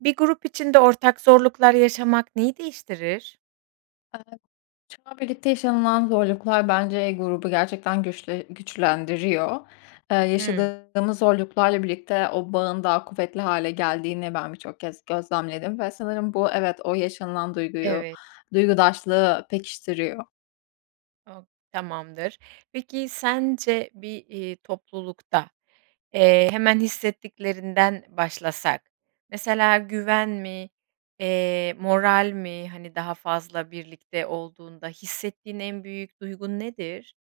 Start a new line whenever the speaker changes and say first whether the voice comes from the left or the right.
right: Bir grup içinde ortak zorluklar yaşamak neyi değiştirir?
left: Eee, şu an birlikte yaşanılan zorluklar bence grubu gerçekten güçle güçlendiriyor. Eee,
right: Hıı.
left: yaşadığımız zorluklarla birlikte o bağın daha kuvvetli hâle geldiğini ben birçok kez gözlemledim ve sanırım bu evet o yaşanılan duyguyu,
right: Evet.
left: duygudaşlığı pekiştiriyor.
right: [unintelligible] Tamamdır. Peki sence bir, eee, toplulukta, eee, hemen hissettiklerinden başlasak mesela güven mi, eee, moral mi, hani, daha fazla birlikte olduğunda hissettiğin en büyük duygun nedir?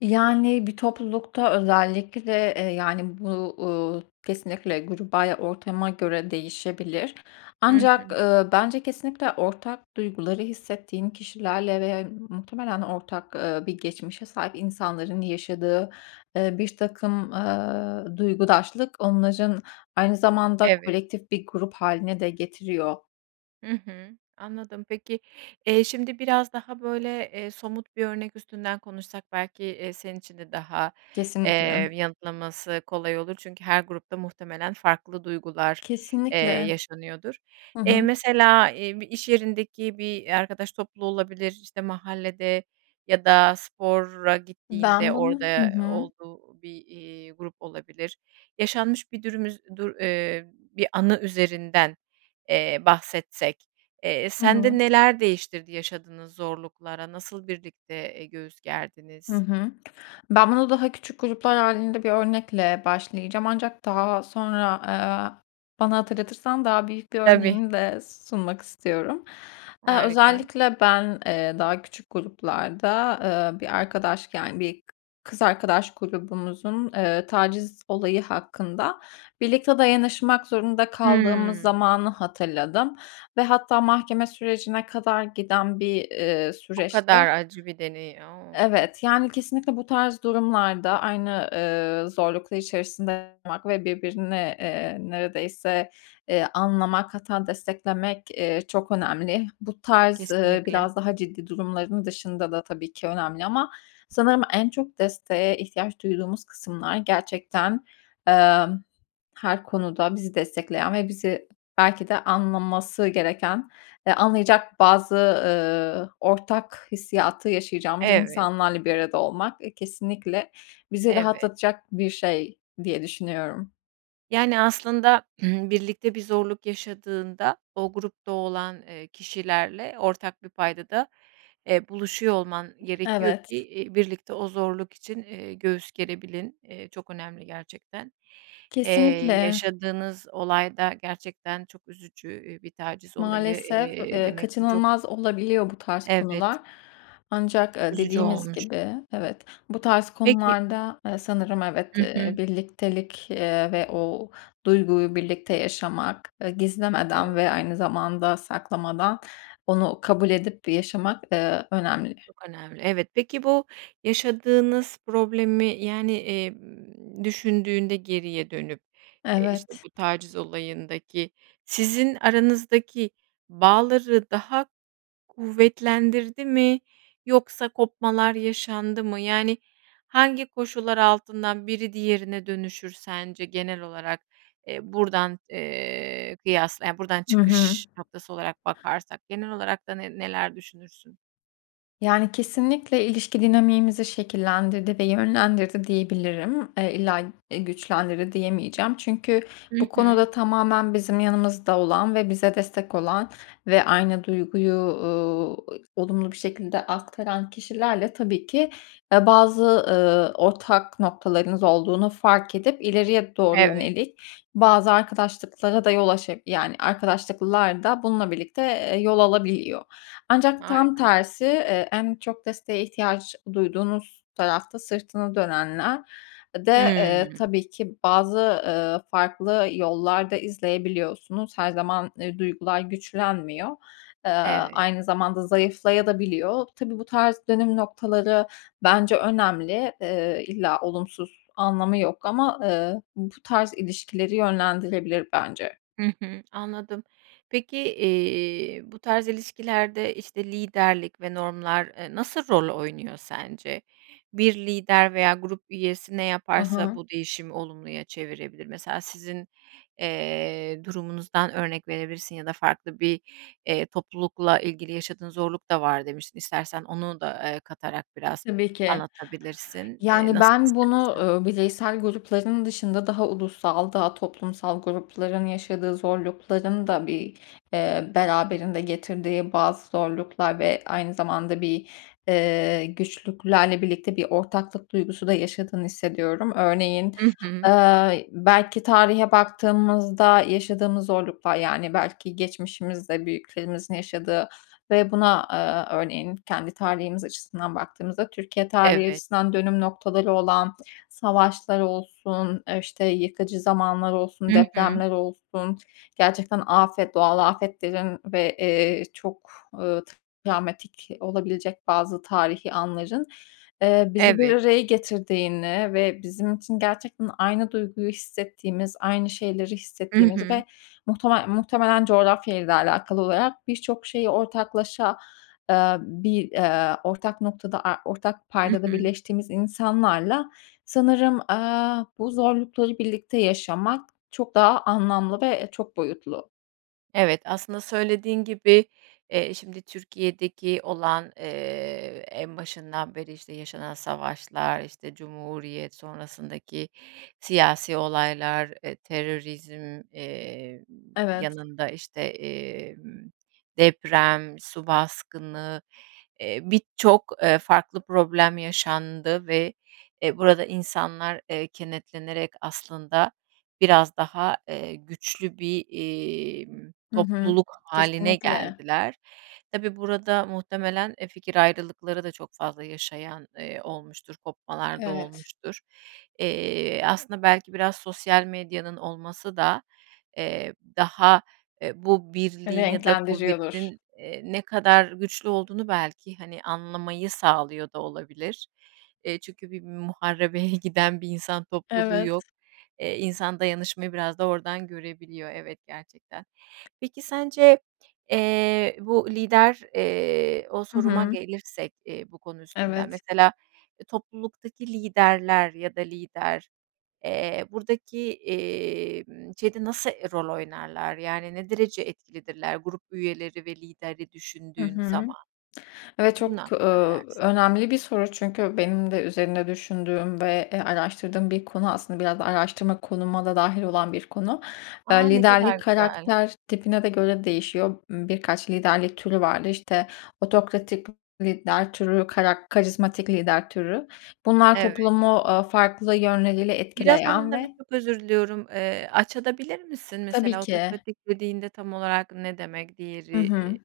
left: Yani, bir toplulukta özellikle de, eee, yani, bu, uuu, kesinlikle gruba ya ortama göre değişebilir.
right: Hı
left: Ancak,
right: hı.
left: ııı, bence kesinlikle ortak duyguları hissettiğin kişilerle ve ya muhtemelen ortak, eee, bir geçmişe sahip insanların yaşadığ,ı ııı, birtakım, ııı, duygudaşlık onların aynı zamanda
right: Evet.
left: kolektif bir grup hâline de getiriyor.
right: Hı hı. Anladım, peki, eee, şimdi biraz daha, böyle, eee, somut bir örnek üstünden konuşsak belki, eee, senin için de daha,
left: Kesinlikle.
right: eee, m yanıtlaması kolay olur çünkü her grupta muhtemelen farklı duygular, eee,
left: Kesinlikle.
right: yaşanıyordur.
left: Hı
right: Eee,
left: hı.
right: mesela, eee, bir iş yerindeki bir, eee, arkadaş topluluğu olabilir, işte, mahallede ya da spora gittiğinde
left: Ben bunu
right: orada,
left: Hı
right: eee,
left: hı.
right: olduğu bir, eee, grup olabilir. Yaşanmış bir dürüm üz dur, eee, bir anı üzerinden, eee, bahsetsek, eee,
left: Hı hı.
right: sende neler değiştirdi yaşadığınız zorluklara, nasıl birlikte, eee, göğüs
left: Hı
right: gerdiniz?
left: hı. Ben bunu daha küçük gruplar hâlinde bir örnekle başlayacağım ancak daha sonra, aaa, bana hatırlatırsan daha büyük bir
right: Tabii.
left: örneğimi de sunmak istiyorum. Eee,
right: Harika.
left: özellikle ben, eee, daha küçük gruplarda, eee, bir arkadaş, yani, bir kız arkadaş grubumuzun, eee, taciz olayı hakkında birlikte dayanışmak zorunda kaldığımız
right: Hımm.
left: zamanı hatırladım ve hatta mahkeme sürecine kadar giden bir, eee,
right: O
left: süreçte
right: kadar acı bir deney, o!
left: Evet, yani, kesinlikle bu tarz durumlarda aynı, eee, zorluklar içerisinde olmak ve birbirine, eee, neredeyse, eee, anlamak, hatta desteklemek, eee, çok önemli. Bu tarz, ııı,
right: Kesinlikle.
left: biraz daha ciddi durumların dışında da tabii ki önemli ama sanırım en çok desteğe ihtiyaç duyduğumuz kısımlar gerçekten, emm, her konuda bizi destekleyen ve bizi belki de anlaması gereken, eee, anlayacak bazı, ııı, ortak hissiyatı yaşayacağımız
right: Evet.
left: insanlarla bir arada olmak, eee, kesinlikle bizi
right: Evet.
left: rahatlatacak bir şey diye düşünüyorum.
right: Yani, aslında birlikte bir zorluk yaşadığında o grupta olan, eee, kişilerle ortak bir payda da, eee, buluşuyor olman gerekiyor ki,
left: Evet.
right: eee, birlikte o zorluk için, eee, göğüs gerebilin. Eee, çok önemli gerçekten. Eee,
left: Kesinlikle.
right: yaşadığınız olay da gerçekten çok üzücü, eee, bir taciz olayı,
left: Maalesef,
right: eee,
left: eee,
right: demek ki çok.
left: kaçınılmaz olabiliyor bu tarz
right: Evet.
left: konular. Ancak, eee,
right: Üzücü
left: dediğimiz
right: olmuş.
left: gibi evet bu tarz
right: Peki
left: konularda, eee, sanırım evet,
right: Hı
left: eee,
right: hı.
left: birliktelik, eee, ve o duyguyu birlikte yaşamak, eee, gizlemeden
right: Evet.
left: ve aynı zamanda saklamadan onu kabul edip yaşamak, eee, önemli.
right: Çok önemli. Evet, peki, bu yaşadığınız problemi, yani, emm, düşündüğünde geriye dönüp, eee, işte
left: Evet.
right: bu taciz olayındaki sizin aranızdaki bağları daha kuvvetlendirdi mi yoksa kopmalar yaşandı mı? Yani, hangi koşullar altından biri diğerine dönüşür sence genel olarak, eee, buradan, eee, kıyasla, yani, buradan
left: Hı hı.
right: çıkış noktası olarak bakarsak genel olarak da ne neler düşünürsün?
left: Yani, kesinlikle ilişki dinamiğimizi şekillendirdi ve yönlendirdi diyebilirim. Eee, illa, eee, güçlendirdi diyemeyeceğim. Çünkü
right: Hı
left: bu
right: hı.
left: konuda tamamen bizim yanımızda olan ve bize destek olan ve aynı duyguyu, ııı, olumlu bir şekilde aktaran kişilerle tabii ki, eee, bazı, eee, ortak noktalarınız olduğunu fark edip ileriye doğru
right: Evet.
left: yönelik bazı arkadaşlıklara da yol aşa yani, arkadaşlıklar da bununla birlikte, eee, yol alabiliyor. Ancak tam
right: Harika.
left: tersi, eee, en çok desteğe ihtiyaç duyduğunuz tarafta sırtını dönenler de,
right: Hıı.
left: eee, tabii ki bazı, ııı, farklı yollar da izleyebiliyorsunuz. Her zaman, eee, duygular güçlenmiyor. Eee,
right: Evet.
left: aynı zamanda zayıflaya da biliyor. Tabii bu tarz dönüm noktaları bence önemli, eee, illa olumsuz anlamı yok ama, eee, bu tarz ilişkileri yönlendirilebilir bence.
right: Hı hı, anladım. Peki, eee, bu tarz ilişkilerde işte liderlik ve normlar, eee, nasıl rol oynuyor sence? Bir lider veya grup üyesi ne
left: Hı
right: yaparsa
left: hı.
right: bu değişimi olumluya çevirebilir? Mesela sizin, eee, durumunuzdan örnek verebilirsin ya da farklı bir, eee, toplulukla ilgili yaşadığın zorluk da var demiştin istersen onu da, eee, katarak biraz
left: Tabii ki.
right: anlatabilirsin. Eee,
left: Yani,
right: nasıl
left: ben bunu
right: istersen?
left: eee, bireysel grupların dışında daha ulusal daha toplumsal grupların yaşadığı zorlukların da bir, eee, beraberinde getirdiği bazı zorluklar ve aynı zamanda bir, eee, güçlüklerle birlikte bir ortaklık duygusu da yaşadığını hissediyorum. Örneğin,
right: Hı hı.
left: ııı, belki tarihe baktığımızda yaşadığımız zorluklar, yani, belki geçmişimizde büyüklerimizin yaşadığı ve buna, aaa, örneğin kendi tarihimiz açısından baktığımızda Türkiye tarihi
right: Evet.
left: açısından dönüm noktaları olan, savaşlar olsun, e, işte yıkıcı zamanlar olsun,
right: Hı hı.
left: depremler olsun, gerçekten afet, doğal afetlerin ve, ııı, çok, eee, travmatik olabilecek bazı tarihî anların, eee, bizi bir
right: Evet.
left: araya getirdiğini ve bizim için gerçekten aynı duyguyu hissettiğimiz, aynı şeyleri
right: Hı
left: hissettiğimiz
right: hı.
left: ve muhtemel muhtemelen coğrafyayla da alakalı olarak birçok şeyi ortaklaşa, ııı, bir, eee, ortak noktada, a ortak
right: Hı
left: paydada
right: hı.
left: birleştiğimiz insanlarla sanırım, aaa, bu zorlukları birlikte yaşamak çok daha anlamlı ve e, çok boyutlu.
right: Evet, aslında, söylediğin gibi, eee, şimdi Türkiye'deki olan, eee, en başından beri, işte, yaşanan savaşlar, işte, Cumhuriyet sonrasındaki siyasi olaylar, eee, terörizm, eee,
left: Evet.
right: yanında, işte, emm, deprem, su baskını, eee, birçok, eee, farklı problem yaşandı ve, eee, burada insanlar, eee, kenetlenerek aslında biraz daha, eee, güçlü bir, imm,
left: Hı hı.
right: topluluk hâline
left: Kesinlikle.
right: geldiler. Tabii, burada muhtemelen, eee, fikir ayrılıkları da çok fazla yaşayan, eee, olmuştur, kopmalarda
left: Evet.
right: olmuştur. Eee, aslında, belki biraz sosyal medyanın olması da, eee, daha, eee, bu birliğin ya da
left: Renklendiriyordur.
right: kuvvetin, eee, ne kadar güçlü olduğunu, belki, hani, anlamayı sağlıyor da olabilir. Eee, çünkü bir muharebeye giden bir insan topluluğu
left: Evet.
right: yok. Eee, insan dayanışmayı biraz da oradan görebiliyor, evet, gerçekten. Peki, sence, eee, bu lider, eee, o
left: Hı
right: soruma
left: hı.
right: gelirsek, eee, bu konu üstünden,
left: Evet.
right: mesela, eee, topluluktaki liderler ya da lider, eee, buradaki, emm, şeyde nasıl e rol oynarlar? Yani, ne derece etkilidirler? Grup üyeleri ve lideri
left: HI
right: düşündüğün
left: hı.
right: zaman?
left: Evet,
right: Bunun
left: çok,
right: hakkında ne
left: ööö,
right: dersin?
left: önemli bir soru çünkü benim de üzerinde düşündüğüm ve, eee, araştırdığım bir konu, aslında biraz da araştırma konuma da dâhil olan bir konu.
right: A!
left: Eee,
right: Ne
left: liderlik
right: kadar güzel.
left: karakter tipine de göre değişiyor. M birkaç liderlik türü vardır işte otokratik lider türü, karak karizmatik lider türü. Bunlar
right: Evet.
left: toplumu, aaa, farklı yönleriyle
right: Biraz
left: etkileyen
right: onları,
left: ve
right: çok özür diliyorum, eee, açabilir misin de?
left: Tabii
right: Mesela,
left: ki.
right: otokratik dediğinde tam olarak ne demek?
left: Hı
right: Diğeri i
left: hı.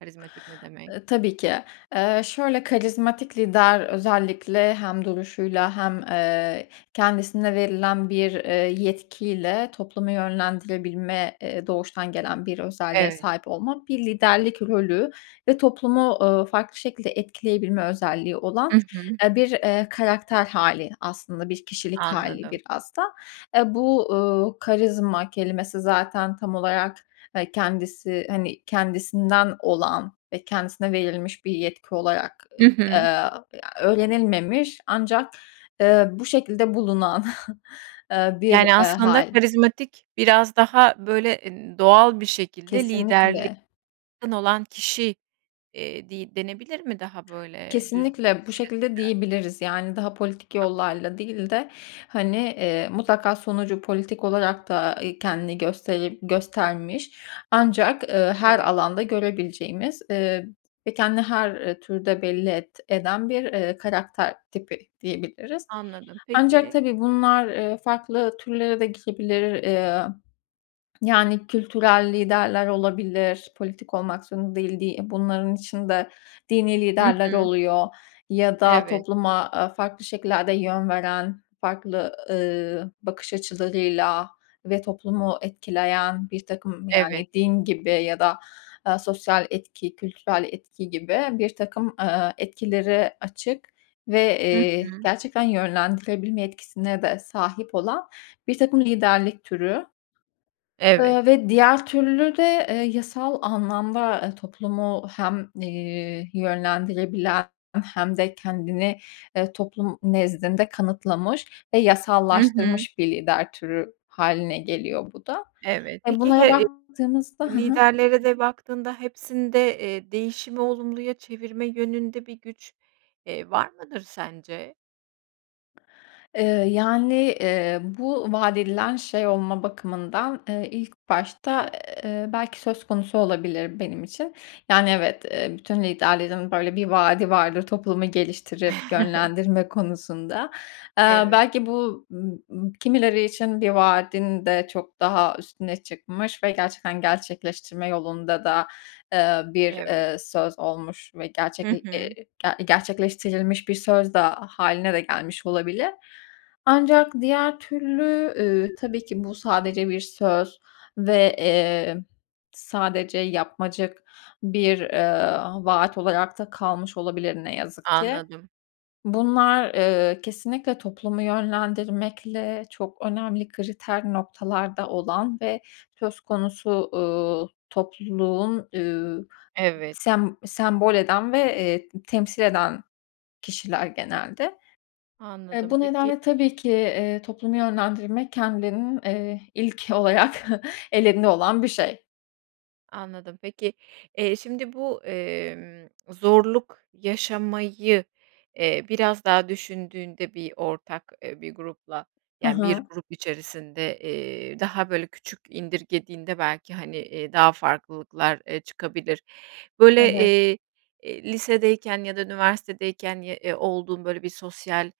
right: karizmatik ne demek?
left: Eee, tabii ki. Eee, şöyle, karizmatik lider özellikle hem duruşuyla hem, eee, kendisine verilen bir, eee, yetkiyle toplumu yönlendirebilme, eee, doğuştan gelen bir özelliğe
right: Evet.
left: sahip olmak bir liderlik rolü ve toplumu, ııı, farklı şekilde etkileyebilme özelliği olan,
right: Hı hı.
left: eee, bir, eee, karakter hâli aslında, bir kişilik hâli
right: Anladım.
left: biraz da. Aaa, bu, ııı, karizma kelimesi zaten tam olarak, eee, kendisi, hani, kendisinden olan ve kendisine verilmiş bir yetki olarak
right: Hı
left: ı
right: hı.
left: a eee, öğrenilmemiş ancak, eee, bu şekilde bulunan, eee, bir,
right: Yani,
left: eee,
right: aslında,
left: hâl.
right: karizmatik biraz daha böyle, e n doğal bir şekilde liderliğe
left: Kesinlikle.
right: yakın olan kişi, eee, di denebilir mi daha böyle, eee, düz bir
left: Kesinlikle bu
right: şeyle
left: şekilde
right: söylersek.
left: diyebiliriz. Yani, daha politik
right: Tamam.
left: yollarla değil de, hani, eee, mutlaka sonucu politik olarak da, eee, kendini gösterip göstermiş ancak, eee, her
right: Evet.
left: alanda görebileceğimiz, ııı, ve kendini her, eee, türde belli et eden bir, eee, karakter tipi diyebiliriz.
right: Anladım.
left: Ancak,
right: Peki.
left: tabii, bunlar, eee, farklı türlere de gidebilir. Eee, yani, kültürel liderler olabilir, politik olmak zorunda değil di i bunların içinde dini
right: Hı
left: liderler
right: hı,
left: oluyor ya da
right: Evet.
left: topluma a farklı şekillerde yön veren, farklı, ııı, bakış açılarıyla ve toplumu etkileyen birtakım,
right: Evet.
left: yani, din gibi ya da, eee, sosyal etki, kültürel etki gibi birtakım, eee, etkileri açık ve,
right: Hı
left: eee,
right: hı.
left: gerçekten yönlendirebilme etkisine de sahip olan birtakım liderlik türü
right: Evet.
left: eee, ve diğer türlü de, eee, yasal anlamda toplumu hem, iii, yönlendirebilen hem de kendini, eee, toplum nezdinde kanıtlamış ve
right: Hı hı.
left: yasallaştırmış bir lider türü hâline geliyor bu da.
right: Evet,
left: E
right: peki he
left: bunlara
right: e,
left: baktığımızda ha ha.
right: liderlere de baktığında hepsinde, eee, değişimi olumluya çevirme yönünde bir güç, eee, var mıdır sence?
left: Eee, yani, eee, bu vaat edilen şey olma bakımından, eee, ilk başta, eee, belki söz konusu olabilir benim için. Yani, evet, eee, bütün liderlerin böyle bir vaadi vardır toplumu geliştirip yönlendirme konusunda. Eee,
right: Evet.
left: belki bu, ım ım kimileri için bir vaadin de çok daha üstüne çıkmış ve gerçekten gerçekleştirme yolunda da, eee, bir,
right: Evet.
left: eee, söz olmuş ve
right: Hı
left: gerçekle e
right: hı.
left: ge gerçekleştirilmiş bir söz da hâline de gelmiş olabilir. Ancak diğer türlü, ııı, tabii ki bu sadece bir söz ve, eee, sadece yapmacık bir, eee, vaat olarak da kalmış olabilir ne yazık ki.
right: Anladım.
left: Bunlar, eee, kesinlikle toplumu yönlendirmekle çok önemli kriter noktalarda olan ve söz konusu, uuu, topluluğun, üüü,
right: Evet.
left: sem sembol eden ve, eee, temsil eden kişiler genelde. Eee,
right: Anladım
left: bu
right: peki
left: nedenle tabii ki, iii, toplumu yönlendirmek kendilerinin, eee, ilk olarak ellerinde olan bir şey.
right: Anladım. Peki, eee, şimdi bu, emm, zorluk yaşamayı, eee, biraz daha düşündüğünde bir ortak, eee, bir grupla
left: Hı
right: yani bir
left: hı.
right: grup içerisinde, eee, daha böyle küçük indirgediğinde belki hani, eee, daha farklılıklar, eee, çıkabilir. Böyle,
left: Evet.
right: eee, eee, lisedeyken ya da üniversitedeyken ye, ııı, olduğun böyle bir sosyal,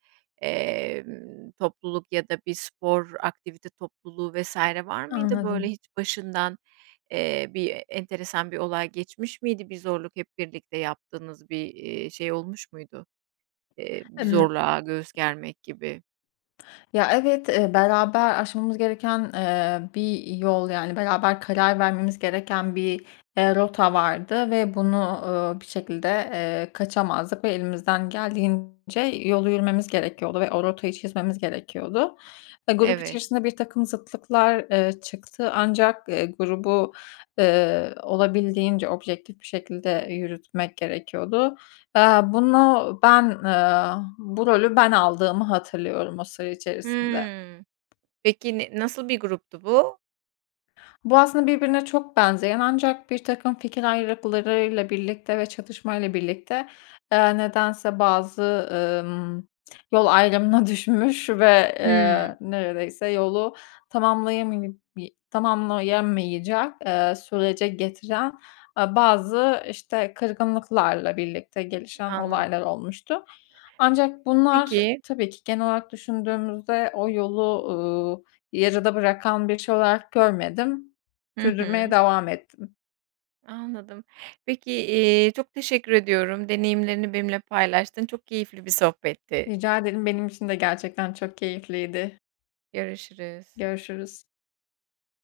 right: emm, topluluk ya da bir spor aktivite topluluğu vs. var mıydı? Böyle
left: Anladım.
right: hiç başından, eee, bir enteresan bir olay geçmiş miydi, bir zorluk hep birlikte yaptığınız bir, iii, şey olmuş muydu? Eee, bir
left: Imm.
right: zorluğa göğüs germek gibi.
left: Ya evet, eee, beraber aşmamız gereken, eee, bir yol yani beraber karar vermemiz gereken bir, eee, rota vardı ve bunu, ııı, bir şekilde, eee, kaçamazdık ve elimizden geldiğince yolu yürümemiz gerekiyordu ve o rotayı çizmemiz gerekiyordu. Eee, grup
right: Evet.
left: içerisinde birtakım zıtlıklar, ııı, çıktı ancak, eee, grubu, ııı, olabildiğince objektif bir şekilde yürütmek gerekiyordu. Eee, bunu ben, eee, bu rolü ben aldığımı hatırlıyorum o süre içerisinde.
right: Hı. Peki ne, nasıl bir gruptu bu?
left: Bu aslında birbirine çok benzeyen ancak birtakım fikir ayrılıklarıyla birlikte ve çatışmayla birlikte, eee, nedense bazı, ımm, yol ayrımına düşmüş ve,
right: Hı.
left: eee, neredeyse yolu tamamlayama bi tamamlayamayacak, eee, sürece getiren, eee, bazı işte kırgınlıklarla birlikte gelişen olaylar
right: Anladım.
left: olmuştu. Ancak bunlar
right: Peki.
left: tabii ki genel olarak düşündüğümüzde o yolu, ııı, yarıda bırakan bir şey olarak görmedim.
right: Hı
left: Sürdürmeye
right: hı.
left: devam ettim.
right: Anladım. Peki, eee, çok teşekkür ediyorum deneyimlerini benimle paylaştın. Çok keyifli bir sohbetti.
left: Rica ederim. Benim için de gerçekten çok keyifliydi.
right: Görüşürüz.
left: Görüşürüz.